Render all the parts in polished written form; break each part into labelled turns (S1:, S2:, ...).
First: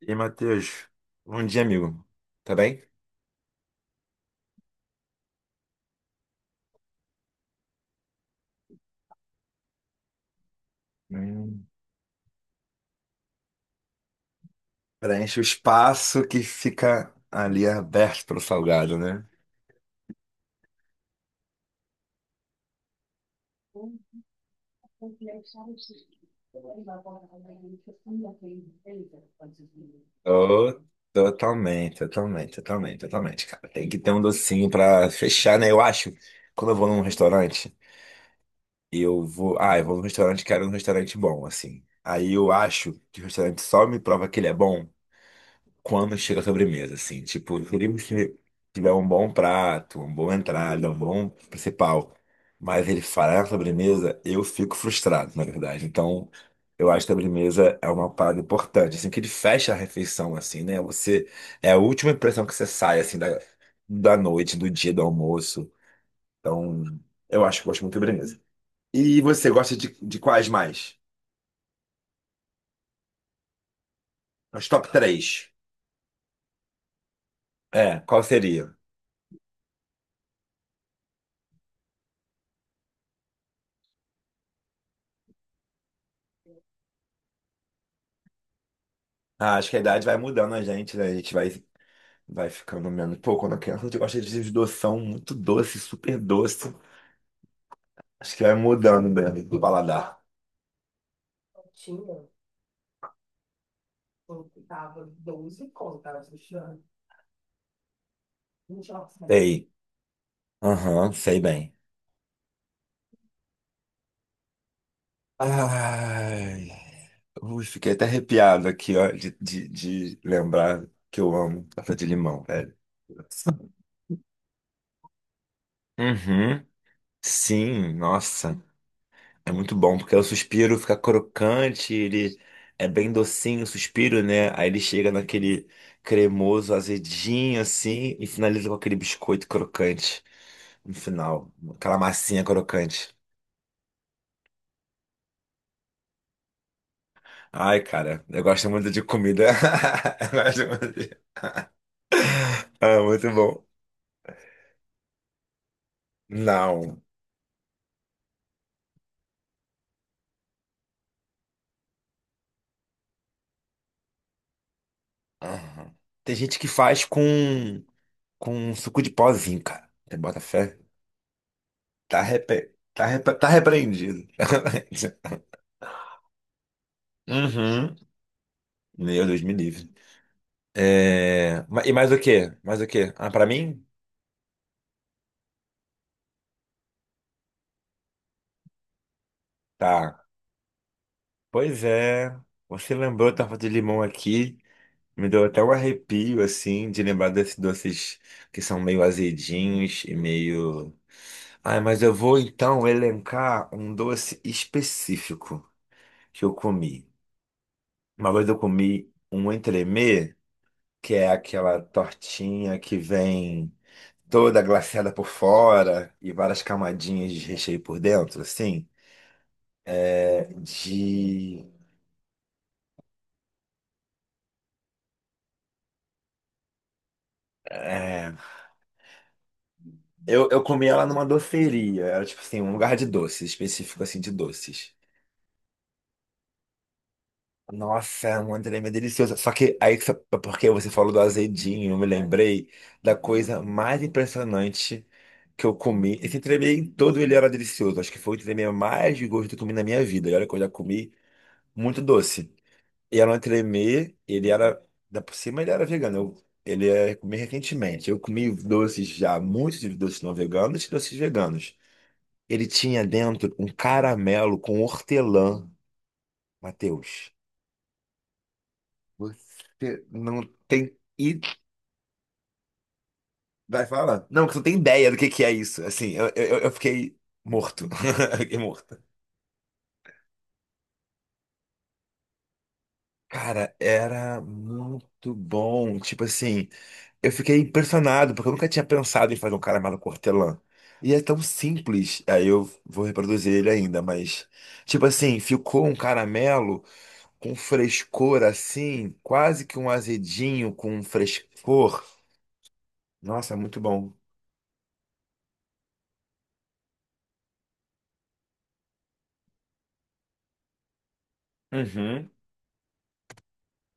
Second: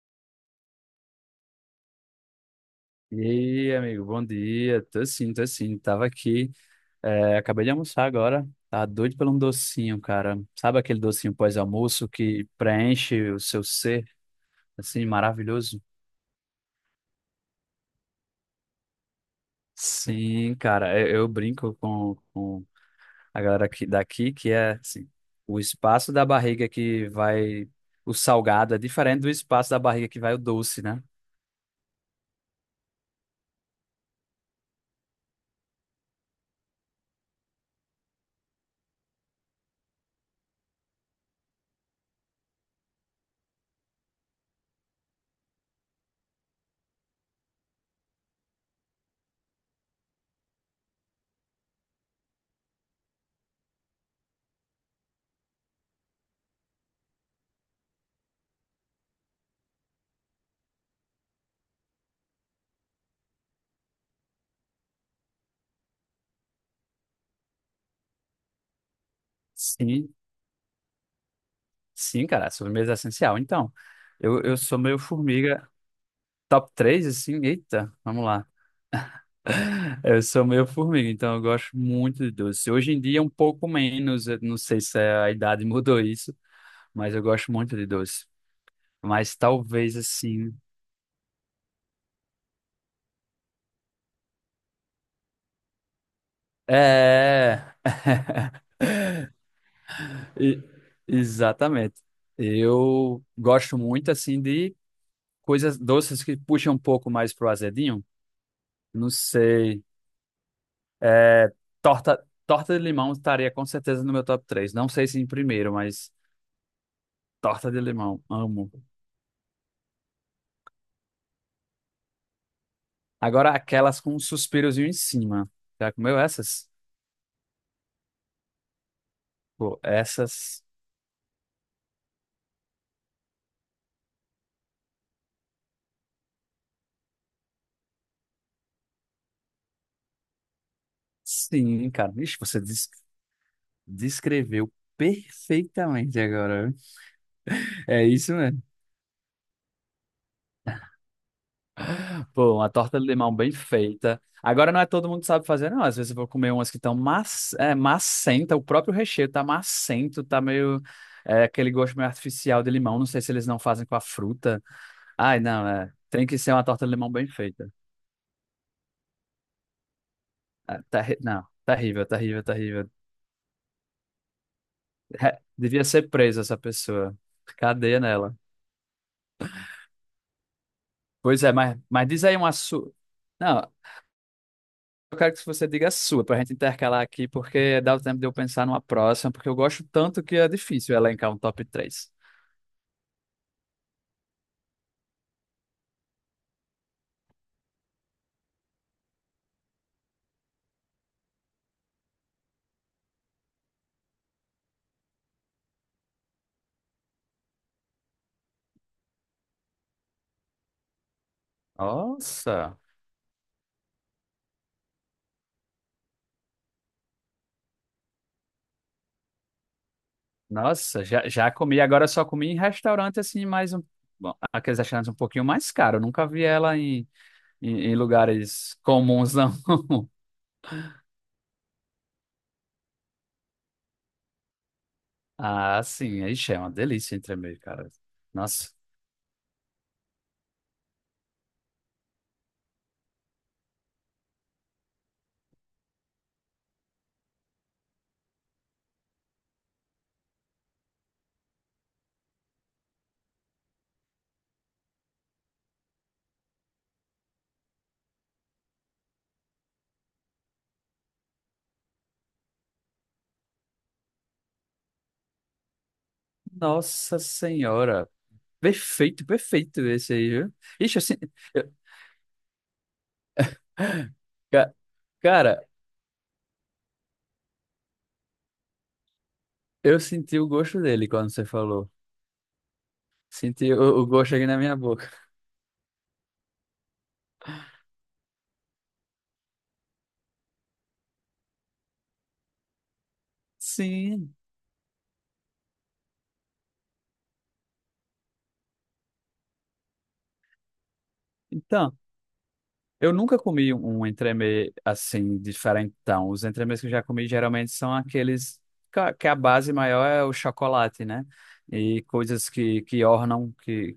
S1: E Matheus, bom dia, amigo. Tá bem?
S2: E aí, amigo, bom dia. Tô sim, tô sim. Tava aqui, é, acabei de almoçar agora. Tá doido por um docinho, cara. Sabe aquele docinho
S1: Hum.
S2: pós-almoço que preenche o seu ser, assim,
S1: Preenche o
S2: maravilhoso?
S1: espaço que fica ali aberto pro salgado, né?
S2: Sim, cara, eu brinco com a galera aqui, daqui, que é, assim, o espaço da barriga que vai o salgado é diferente do espaço da barriga que vai o
S1: Tô-
S2: doce, né?
S1: Totalmente, totalmente, totalmente, totalmente, cara. Tem que ter um docinho pra fechar, né? Eu acho, quando eu vou num restaurante, eu vou. Ah, eu vou num restaurante, quero um restaurante bom, assim. Aí eu acho que o restaurante só me prova que ele é bom quando chega a sobremesa, assim. Tipo, se ele tiver um bom prato, uma boa entrada, um bom principal, mas ele falhar na sobremesa, eu fico frustrado, na verdade. Então, eu acho que a sobremesa é uma parada importante, assim, que ele fecha a refeição, assim, né? É a última impressão que você sai, assim, da noite, do dia do almoço. Então, eu acho que eu gosto muito de sobremesa. E você gosta de,
S2: Sim,
S1: de quais mais?
S2: sim, cara, sobremesa é essencial. Então, eu
S1: Os
S2: sou
S1: top
S2: meio
S1: três.
S2: formiga. Top 3 assim, eita,
S1: É, qual
S2: vamos lá.
S1: seria?
S2: É, eu sou meio formiga, então eu gosto muito de doce. Hoje em dia é um pouco menos, eu não sei se é, a idade mudou isso, mas eu gosto muito de doce. Mas
S1: Ah, acho que a
S2: talvez
S1: idade vai
S2: assim.
S1: mudando a gente, né? A gente vai ficando menos. Pô, quando a criança eu gosta de doção muito doce, super doce.
S2: É.
S1: Acho que vai mudando mesmo do paladar.
S2: E- Exatamente. Eu gosto muito, assim, de coisas doces que puxam um pouco mais pro azedinho. Não
S1: Sei.
S2: sei.
S1: Aham, sei
S2: É,
S1: bem.
S2: torta, torta de limão estaria com certeza no meu top três. Não sei se em primeiro, mas
S1: Ai. Ui,
S2: torta de
S1: fiquei até
S2: limão,
S1: arrepiado
S2: amo.
S1: aqui, ó, de lembrar que eu amo torta de limão, velho.
S2: Agora aquelas com um suspirozinho em cima. Já comeu
S1: Uhum.
S2: essas?
S1: Sim, nossa. É muito
S2: Pô,
S1: bom, porque o
S2: essas.
S1: suspiro fica crocante, ele é bem docinho, o suspiro, né? Aí ele chega naquele cremoso, azedinho, assim, e finaliza com aquele biscoito crocante no final.
S2: Sim,
S1: Aquela
S2: cara. Ixi,
S1: massinha
S2: você des-
S1: crocante.
S2: descreveu perfeitamente agora, viu?
S1: Ai,
S2: É
S1: cara,
S2: isso
S1: eu
S2: mesmo.
S1: gosto muito de comida. Eu gosto muito de.
S2: Pô, uma
S1: Ah,
S2: torta de
S1: muito
S2: limão bem
S1: bom.
S2: feita. Agora não é todo mundo que sabe fazer, não. Às vezes eu vou comer umas que estão
S1: Não.
S2: mac... É, macenta, o próprio recheio tá macento, tá meio. É, aquele gosto meio artificial de limão. Não sei se eles não fazem com a fruta. Ai, não, é.
S1: Aham.
S2: Tem
S1: Tem
S2: que ser
S1: gente
S2: uma
S1: que
S2: torta de
S1: faz
S2: limão
S1: com,
S2: bem feita.
S1: com suco de pozinho, cara. Você bota fé?
S2: É, não, terrível, terrível, terrível.
S1: Tá repreendido.
S2: Devia ser presa essa pessoa.
S1: Uhum.
S2: Cadeia nela.
S1: Meu Deus, me livre.
S2: Pois é,
S1: É,
S2: mas,
S1: e
S2: mas
S1: mais o
S2: diz aí
S1: quê?
S2: uma
S1: Mais o
S2: sua.
S1: quê? Ah, pra
S2: Não,
S1: mim?
S2: eu quero que você diga a sua, pra gente intercalar aqui, porque dá o tempo de eu pensar numa próxima, porque eu gosto
S1: Tá.
S2: tanto que é difícil elencar um top
S1: Pois
S2: três.
S1: é. Você lembrou, eu tava de limão aqui. Me deu até um arrepio, assim, de lembrar desses doces que são meio azedinhos e meio. Ah, mas eu vou então elencar um doce específico que eu comi. Uma vez eu comi um entremê, que é aquela
S2: Nossa,
S1: tortinha que vem toda glaciada por fora e várias camadinhas de recheio por dentro, assim.
S2: nossa, já, já
S1: De.
S2: comi. Agora eu só comi em restaurante, assim, mais um. Bom, aqueles restaurantes um pouquinho mais caros. Eu nunca vi ela em
S1: É,
S2: lugares comuns, não.
S1: eu comi ela numa doceria. Era tipo assim, um lugar de doces, específico assim de doces.
S2: Ah, sim, ixi, é uma delícia entremeio, cara.
S1: Nossa, é uma
S2: Nossa,
S1: tremenda deliciosa. Só que aí, é porque você falou do azedinho, eu me lembrei da coisa mais impressionante que eu comi. Esse entremeio em todo ele era delicioso. Acho que foi o entremeio mais de gosto que eu comi na minha vida. E olha que eu já comi muito doce. E era um entremê, ele era. Da por cima ele era vegano. Ele é, comi recentemente. Eu comi doces já, muitos de doces não veganos e doces veganos. Ele tinha dentro um caramelo com hortelã,
S2: nossa
S1: Matheus.
S2: senhora. Perfeito, perfeito
S1: Você
S2: esse aí,
S1: não
S2: viu?
S1: tem.
S2: Ixi, eu senti...
S1: E vai falar? Não, você não
S2: Ca-
S1: tem ideia do que é
S2: Cara,
S1: isso. Assim, eu fiquei morto. Eu fiquei morto.
S2: eu senti o gosto dele quando você falou. Senti
S1: Cara,
S2: o gosto
S1: era
S2: aqui na minha boca.
S1: muito bom. Tipo assim. Eu fiquei impressionado, porque eu nunca tinha pensado em fazer um caramelo com hortelã. E é tão simples. Aí eu vou reproduzir ele ainda,
S2: Sim.
S1: mas. Tipo assim, ficou um caramelo com frescor assim, quase que um azedinho com um
S2: Então,
S1: frescor.
S2: eu nunca
S1: Nossa, é
S2: comi
S1: muito
S2: um
S1: bom.
S2: entremê assim, diferentão. Os entremês que eu já comi geralmente são aqueles que a base maior é o chocolate, né? E
S1: Uhum.
S2: coisas que ornam, que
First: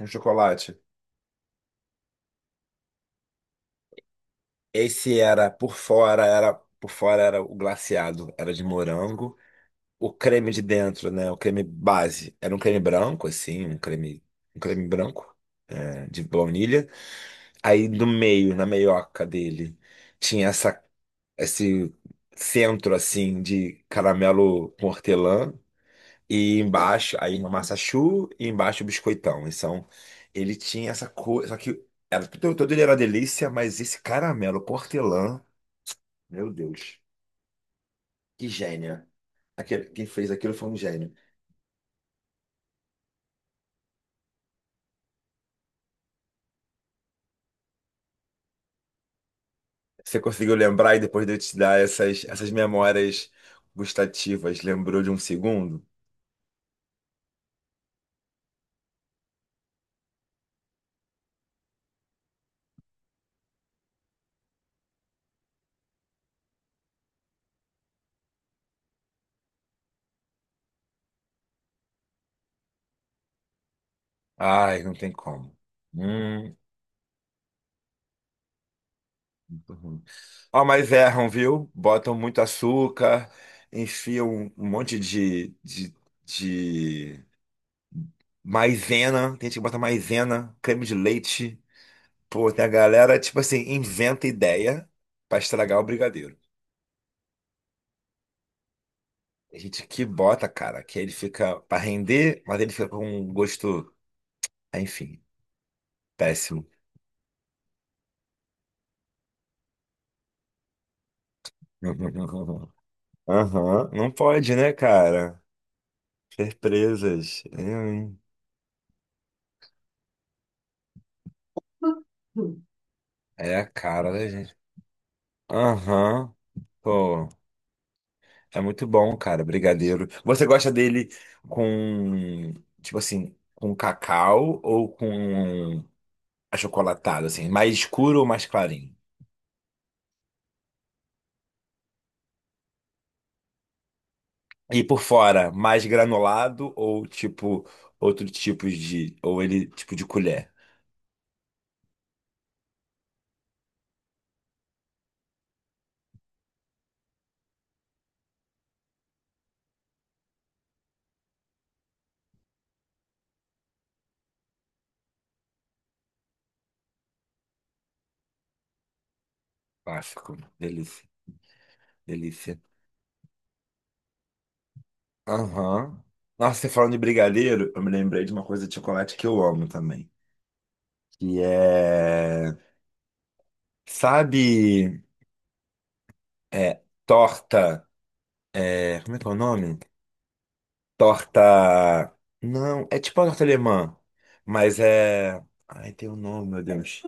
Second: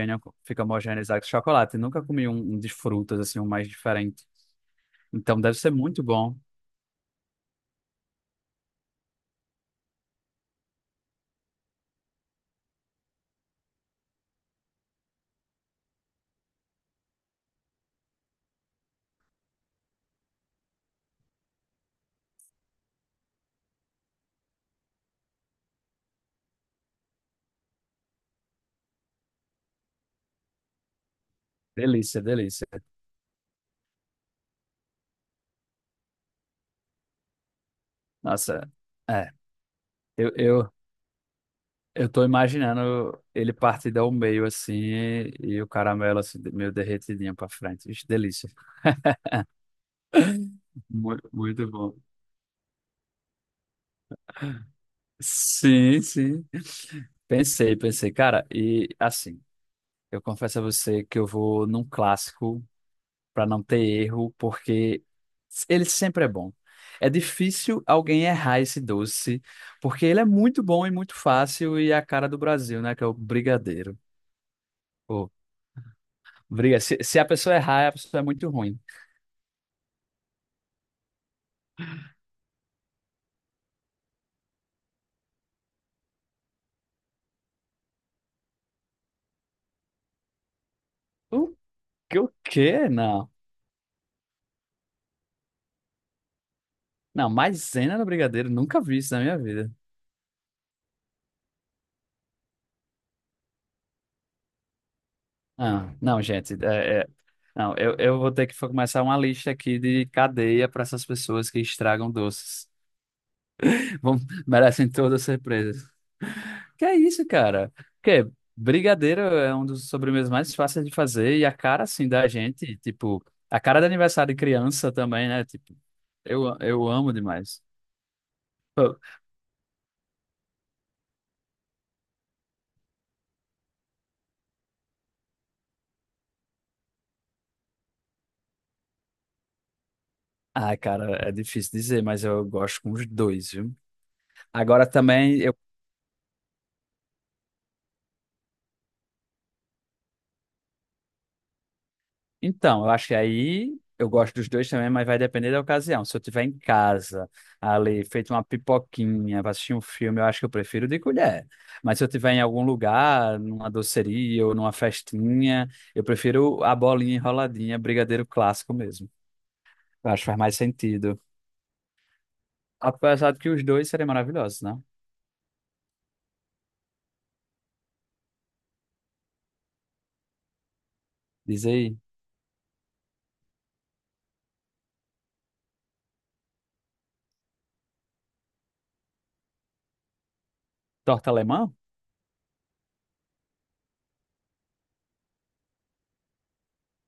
S1: Com
S2: fica
S1: chocolate.
S2: homogeneizado com chocolate. Nunca comi um de frutas, assim, um mais diferente.
S1: Esse
S2: Então, deve ser muito bom.
S1: era por fora era o glaciado, era de morango. O creme de dentro, né? O creme base. Era um creme branco, assim, um creme branco, é, de baunilha. Aí no meio, na meioca dele, tinha esse centro assim de caramelo com hortelã e embaixo, aí uma massa choux e embaixo o biscoitão. Então, ele tinha essa coisa, só que
S2: Delícia,
S1: era, tudo
S2: delícia.
S1: tudo ele era delícia, mas esse caramelo com hortelã, meu Deus, que
S2: Nossa,
S1: gênio.
S2: é.
S1: Aquele, quem fez
S2: Eu,
S1: aquilo foi
S2: eu,
S1: um gênio.
S2: eu tô imaginando ele partida ao meio assim e o caramelo assim, meio derretidinho pra frente. Ixi, delícia.
S1: Você conseguiu lembrar e depois
S2: Muito,
S1: de eu te
S2: muito
S1: dar
S2: bom.
S1: essas memórias gustativas, lembrou de um segundo?
S2: Sim, sim. Pensei, pensei. Cara, e assim, eu confesso a você que eu vou num clássico pra não ter erro, porque ele sempre é bom. É difícil alguém errar esse doce, porque ele é muito bom e muito fácil e é a cara do Brasil, né? Que é o brigadeiro.
S1: Ai, não tem como. Hum.
S2: Briga. Se a pessoa errar, a pessoa é muito ruim.
S1: Muito ruim. Ó, mas erram, viu? Botam muito açúcar, enfiam um monte de maisena. Tem gente que bota maisena, creme de
S2: O
S1: leite.
S2: que? O
S1: Pô, tem a
S2: quê?
S1: galera,
S2: Não.
S1: tipo assim, inventa ideia pra estragar o brigadeiro.
S2: Não, maisena no brigadeiro, nunca vi isso na minha
S1: Tem
S2: vida.
S1: gente que bota, cara, que ele fica pra render, mas ele fica com um gosto, enfim,
S2: Ah, não, gente.
S1: péssimo.
S2: Não, eu vou ter que começar uma lista aqui de cadeia para essas pessoas que estragam doces.
S1: Aham, não
S2: Vão,
S1: pode, né,
S2: merecem todas as
S1: cara?
S2: surpresas. Que é isso,
S1: Surpresas. É,
S2: cara?
S1: hein?
S2: Que brigadeiro é um dos sobremesas mais fáceis de fazer e a cara, assim, da gente, tipo,
S1: É
S2: a
S1: a
S2: cara de
S1: cara da
S2: aniversário de
S1: gente.
S2: criança também, né? Tipo,
S1: Aham.
S2: eu amo
S1: Pô,
S2: demais.
S1: é muito bom, cara, brigadeiro. Você gosta dele com, tipo assim, com cacau ou com achocolatado, assim, mais escuro ou mais clarinho?
S2: Ai, cara, é difícil dizer, mas eu gosto com os dois, viu?
S1: E
S2: Agora
S1: por
S2: também,
S1: fora,
S2: eu...
S1: mais granulado ou tipo outro tipo de, ou ele tipo de colher?
S2: Então, eu acho que aí eu gosto dos dois também, mas vai depender da ocasião. Se eu estiver em casa, ali, feito uma pipoquinha pra assistir um filme, eu acho que eu prefiro de colher. Mas se eu estiver em algum lugar, numa doceria ou numa festinha, eu prefiro a bolinha enroladinha, brigadeiro clássico mesmo. Eu acho que
S1: Clássico,
S2: faz mais
S1: delícia,
S2: sentido.
S1: delícia.
S2: Apesar de que os dois seriam maravilhosos, né?
S1: Aham. Nossa, você falando de brigadeiro, eu me lembrei de uma coisa de chocolate que eu amo também, que
S2: Diz aí,
S1: é, sabe, é torta. É, como é que é o nome?
S2: torta alemã?
S1: Torta. Não, é tipo uma torta alemã, mas é. Ai, tem um nome, meu Deus.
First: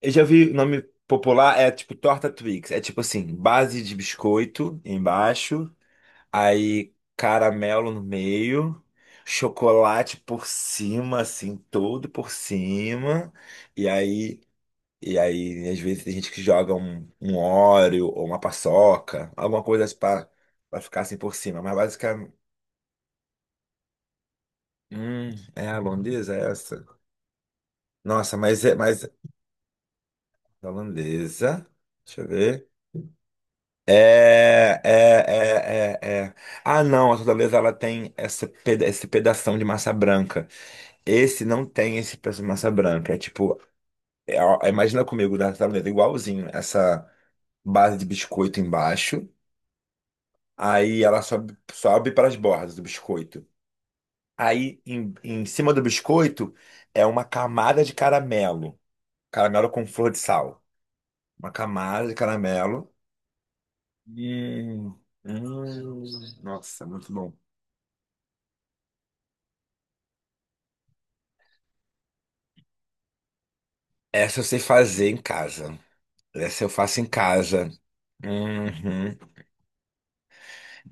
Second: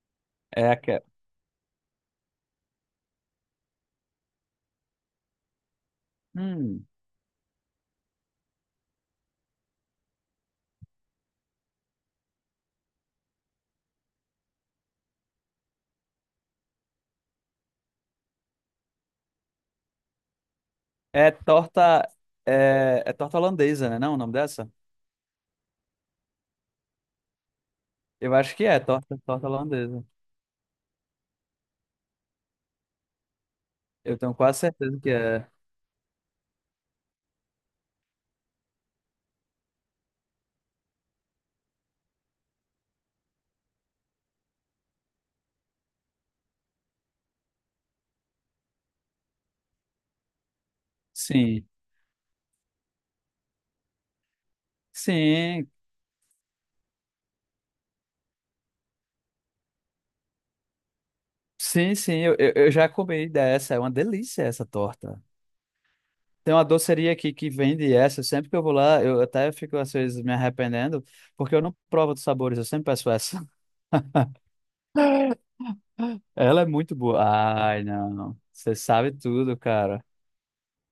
S1: Eu já vi o
S2: É
S1: nome
S2: aquela.
S1: popular, é tipo torta Twix. É tipo assim, base de biscoito embaixo,
S2: Hum.
S1: aí caramelo no meio, chocolate por cima, assim, todo por cima, e aí. E aí, às vezes, tem gente que joga um Oreo ou uma paçoca, alguma coisa assim pra ficar assim
S2: É
S1: por cima. Mas
S2: torta.
S1: basicamente.
S2: É torta holandesa, né? Não, o nome dessa?
S1: Hum, é a holandesa é essa?
S2: Eu
S1: Nossa,
S2: acho
S1: mas
S2: que
S1: é,
S2: é
S1: mas
S2: torta, torta holandesa.
S1: a holandesa, deixa eu ver.
S2: Eu tenho quase
S1: É,
S2: certeza que é.
S1: é, é, é, é. Ah, não, a holandesa ela tem essa peda esse pedação de massa branca. Esse não tem esse pedaço de massa branca. É tipo, é, ó, imagina comigo da holandesa igualzinho, essa base de biscoito embaixo, aí ela sobe,
S2: Sim.
S1: sobe para as bordas do biscoito. Aí em
S2: Sim,
S1: cima do biscoito é uma camada de caramelo, caramelo com flor de sal. Uma
S2: sim,
S1: camada de
S2: sim. Eu já
S1: caramelo.
S2: comi dessa. É uma delícia essa
S1: Hum,
S2: torta.
S1: hum.
S2: Tem uma
S1: Nossa,
S2: doceria
S1: muito bom.
S2: aqui que vende essa. Sempre que eu vou lá, eu até fico às vezes me arrependendo, porque eu não provo dos sabores, eu sempre peço essa.
S1: Essa eu sei fazer em casa.
S2: Ela
S1: Essa
S2: é
S1: eu
S2: muito
S1: faço em
S2: boa.
S1: casa.
S2: Ai, não. Você sabe
S1: Uhum.
S2: tudo, cara.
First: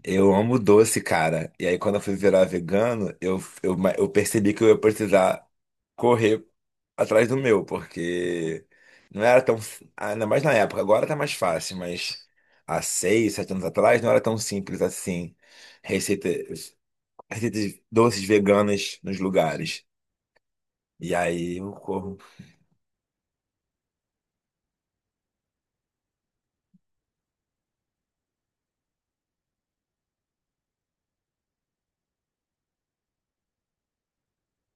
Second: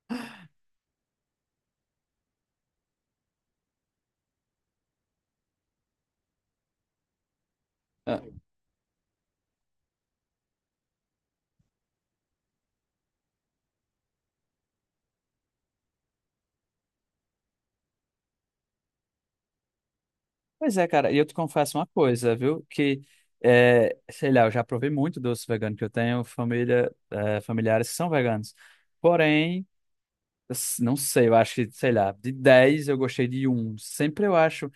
S1: Eu amo doce, cara. E aí, quando eu fui virar vegano, eu percebi que eu ia precisar correr atrás do meu, porque não era tão. Ainda mais na época, agora tá mais fácil, mas há 6, 7 anos atrás não era tão simples assim. Receita, Receitas doces veganas nos lugares.
S2: Pois é, cara,
S1: E
S2: e eu te
S1: aí eu
S2: confesso uma
S1: corro.
S2: coisa, viu? Que, é, sei lá, eu já provei muito doce vegano, que eu tenho família, é, familiares que são veganos. Porém, não sei, eu acho que, sei lá, de 10 eu gostei de um. Sempre eu acho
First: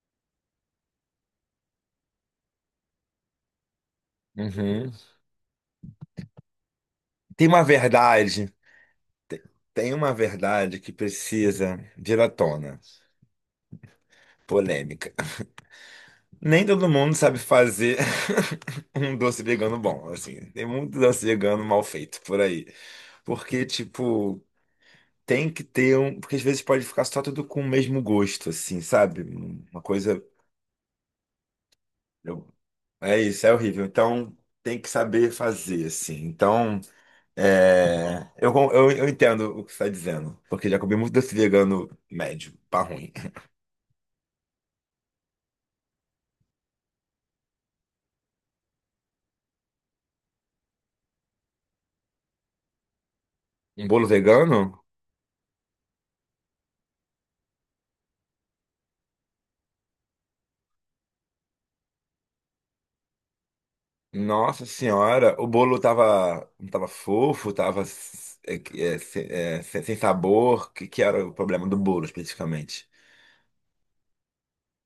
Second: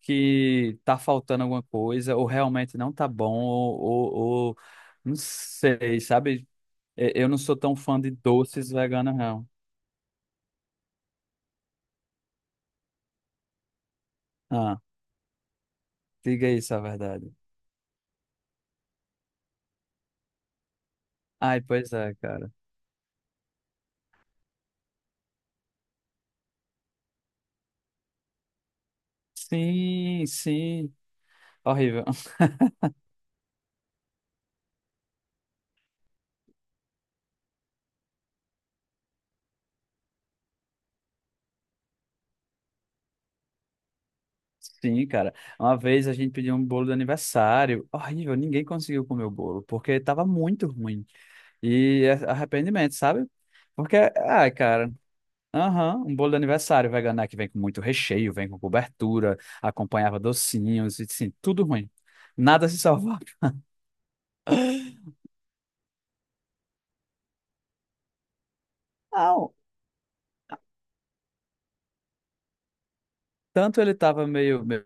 S2: que tá faltando alguma coisa, ou realmente não tá bom, ou, ou-
S1: Uhum.
S2: não sei, sabe? Eu não
S1: Tem
S2: sou
S1: uma
S2: tão fã de
S1: verdade,
S2: doces veganos, não.
S1: tem uma verdade que precisa vir à tona.
S2: Ah,
S1: Polêmica.
S2: diga
S1: Nem
S2: isso a
S1: todo mundo
S2: verdade.
S1: sabe fazer um doce vegano bom, assim. Tem muito doce
S2: Ai,
S1: vegano mal
S2: pois é,
S1: feito por
S2: cara.
S1: aí. Porque, tipo, tem que ter um. Porque às vezes pode ficar só tudo com o mesmo gosto, assim, sabe? Uma coisa.
S2: Sim, sim. Horrível.
S1: eu- É isso, é horrível. Então, tem que saber fazer, assim. Então. É, eu entendo o que você está dizendo, porque já comi muito desse vegano médio, pá ruim.
S2: Sim, cara. Uma vez a gente pediu um bolo de aniversário. Horrível, ninguém conseguiu comer o bolo, porque tava muito ruim. E é arrependimento, sabe?
S1: Um
S2: Porque,
S1: bolo
S2: ai,
S1: vegano?
S2: cara, aham, um bolo de aniversário vegano é que vem com muito recheio, vem com cobertura, acompanhava docinhos, e assim, tudo ruim. Nada se salvava.
S1: Nossa senhora, o bolo tava fofo, tava
S2: Não,
S1: sem sabor. O que era o problema do bolo especificamente?
S2: tanto ele tava meio, meio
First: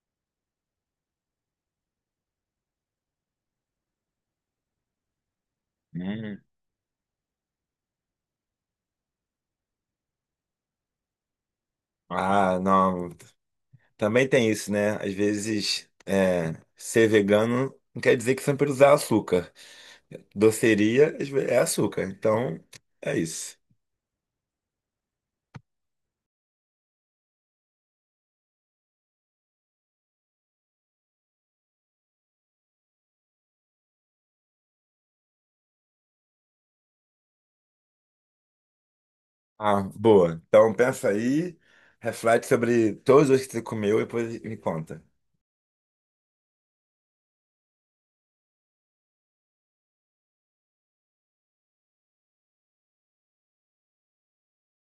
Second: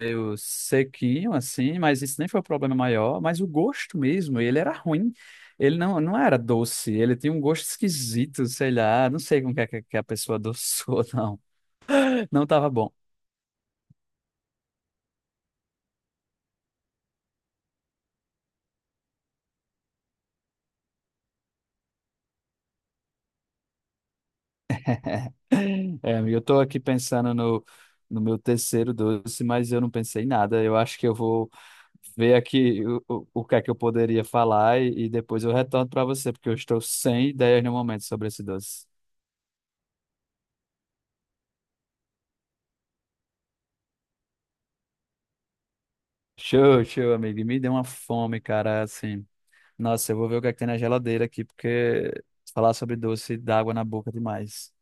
S2: meio sequinho, assim, mas isso nem foi o problema maior, mas o gosto mesmo, ele era ruim. Ele não, não era
S1: Hum.
S2: doce, ele tinha um gosto esquisito, sei lá, não sei como que, é que a pessoa adoçou, não. Não
S1: Ah,
S2: tava bom.
S1: não. Também tem isso, né? Às vezes, é, ser vegano não quer dizer que sempre usar açúcar. Doceria é açúcar, então é isso.
S2: É, amigo, eu tô aqui pensando no meu terceiro doce, mas eu não pensei em nada. Eu acho que eu vou ver aqui o que é que eu poderia falar e depois eu retorno para você, porque eu estou sem ideias no momento sobre esse doce.
S1: Ah, boa. Então pensa aí, reflete sobre todos os que você comeu e depois me conta.
S2: Show, show, amigo. E me deu uma fome, cara, assim. Nossa, eu vou ver o que é que tem na geladeira aqui, porque falar sobre doce dá água na boca demais.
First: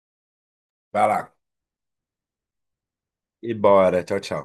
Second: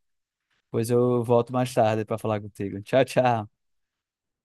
S2: Pois
S1: Vai
S2: eu
S1: lá.
S2: volto mais tarde para falar contigo. Tchau, tchau.
S1: E bora. Tchau, tchau.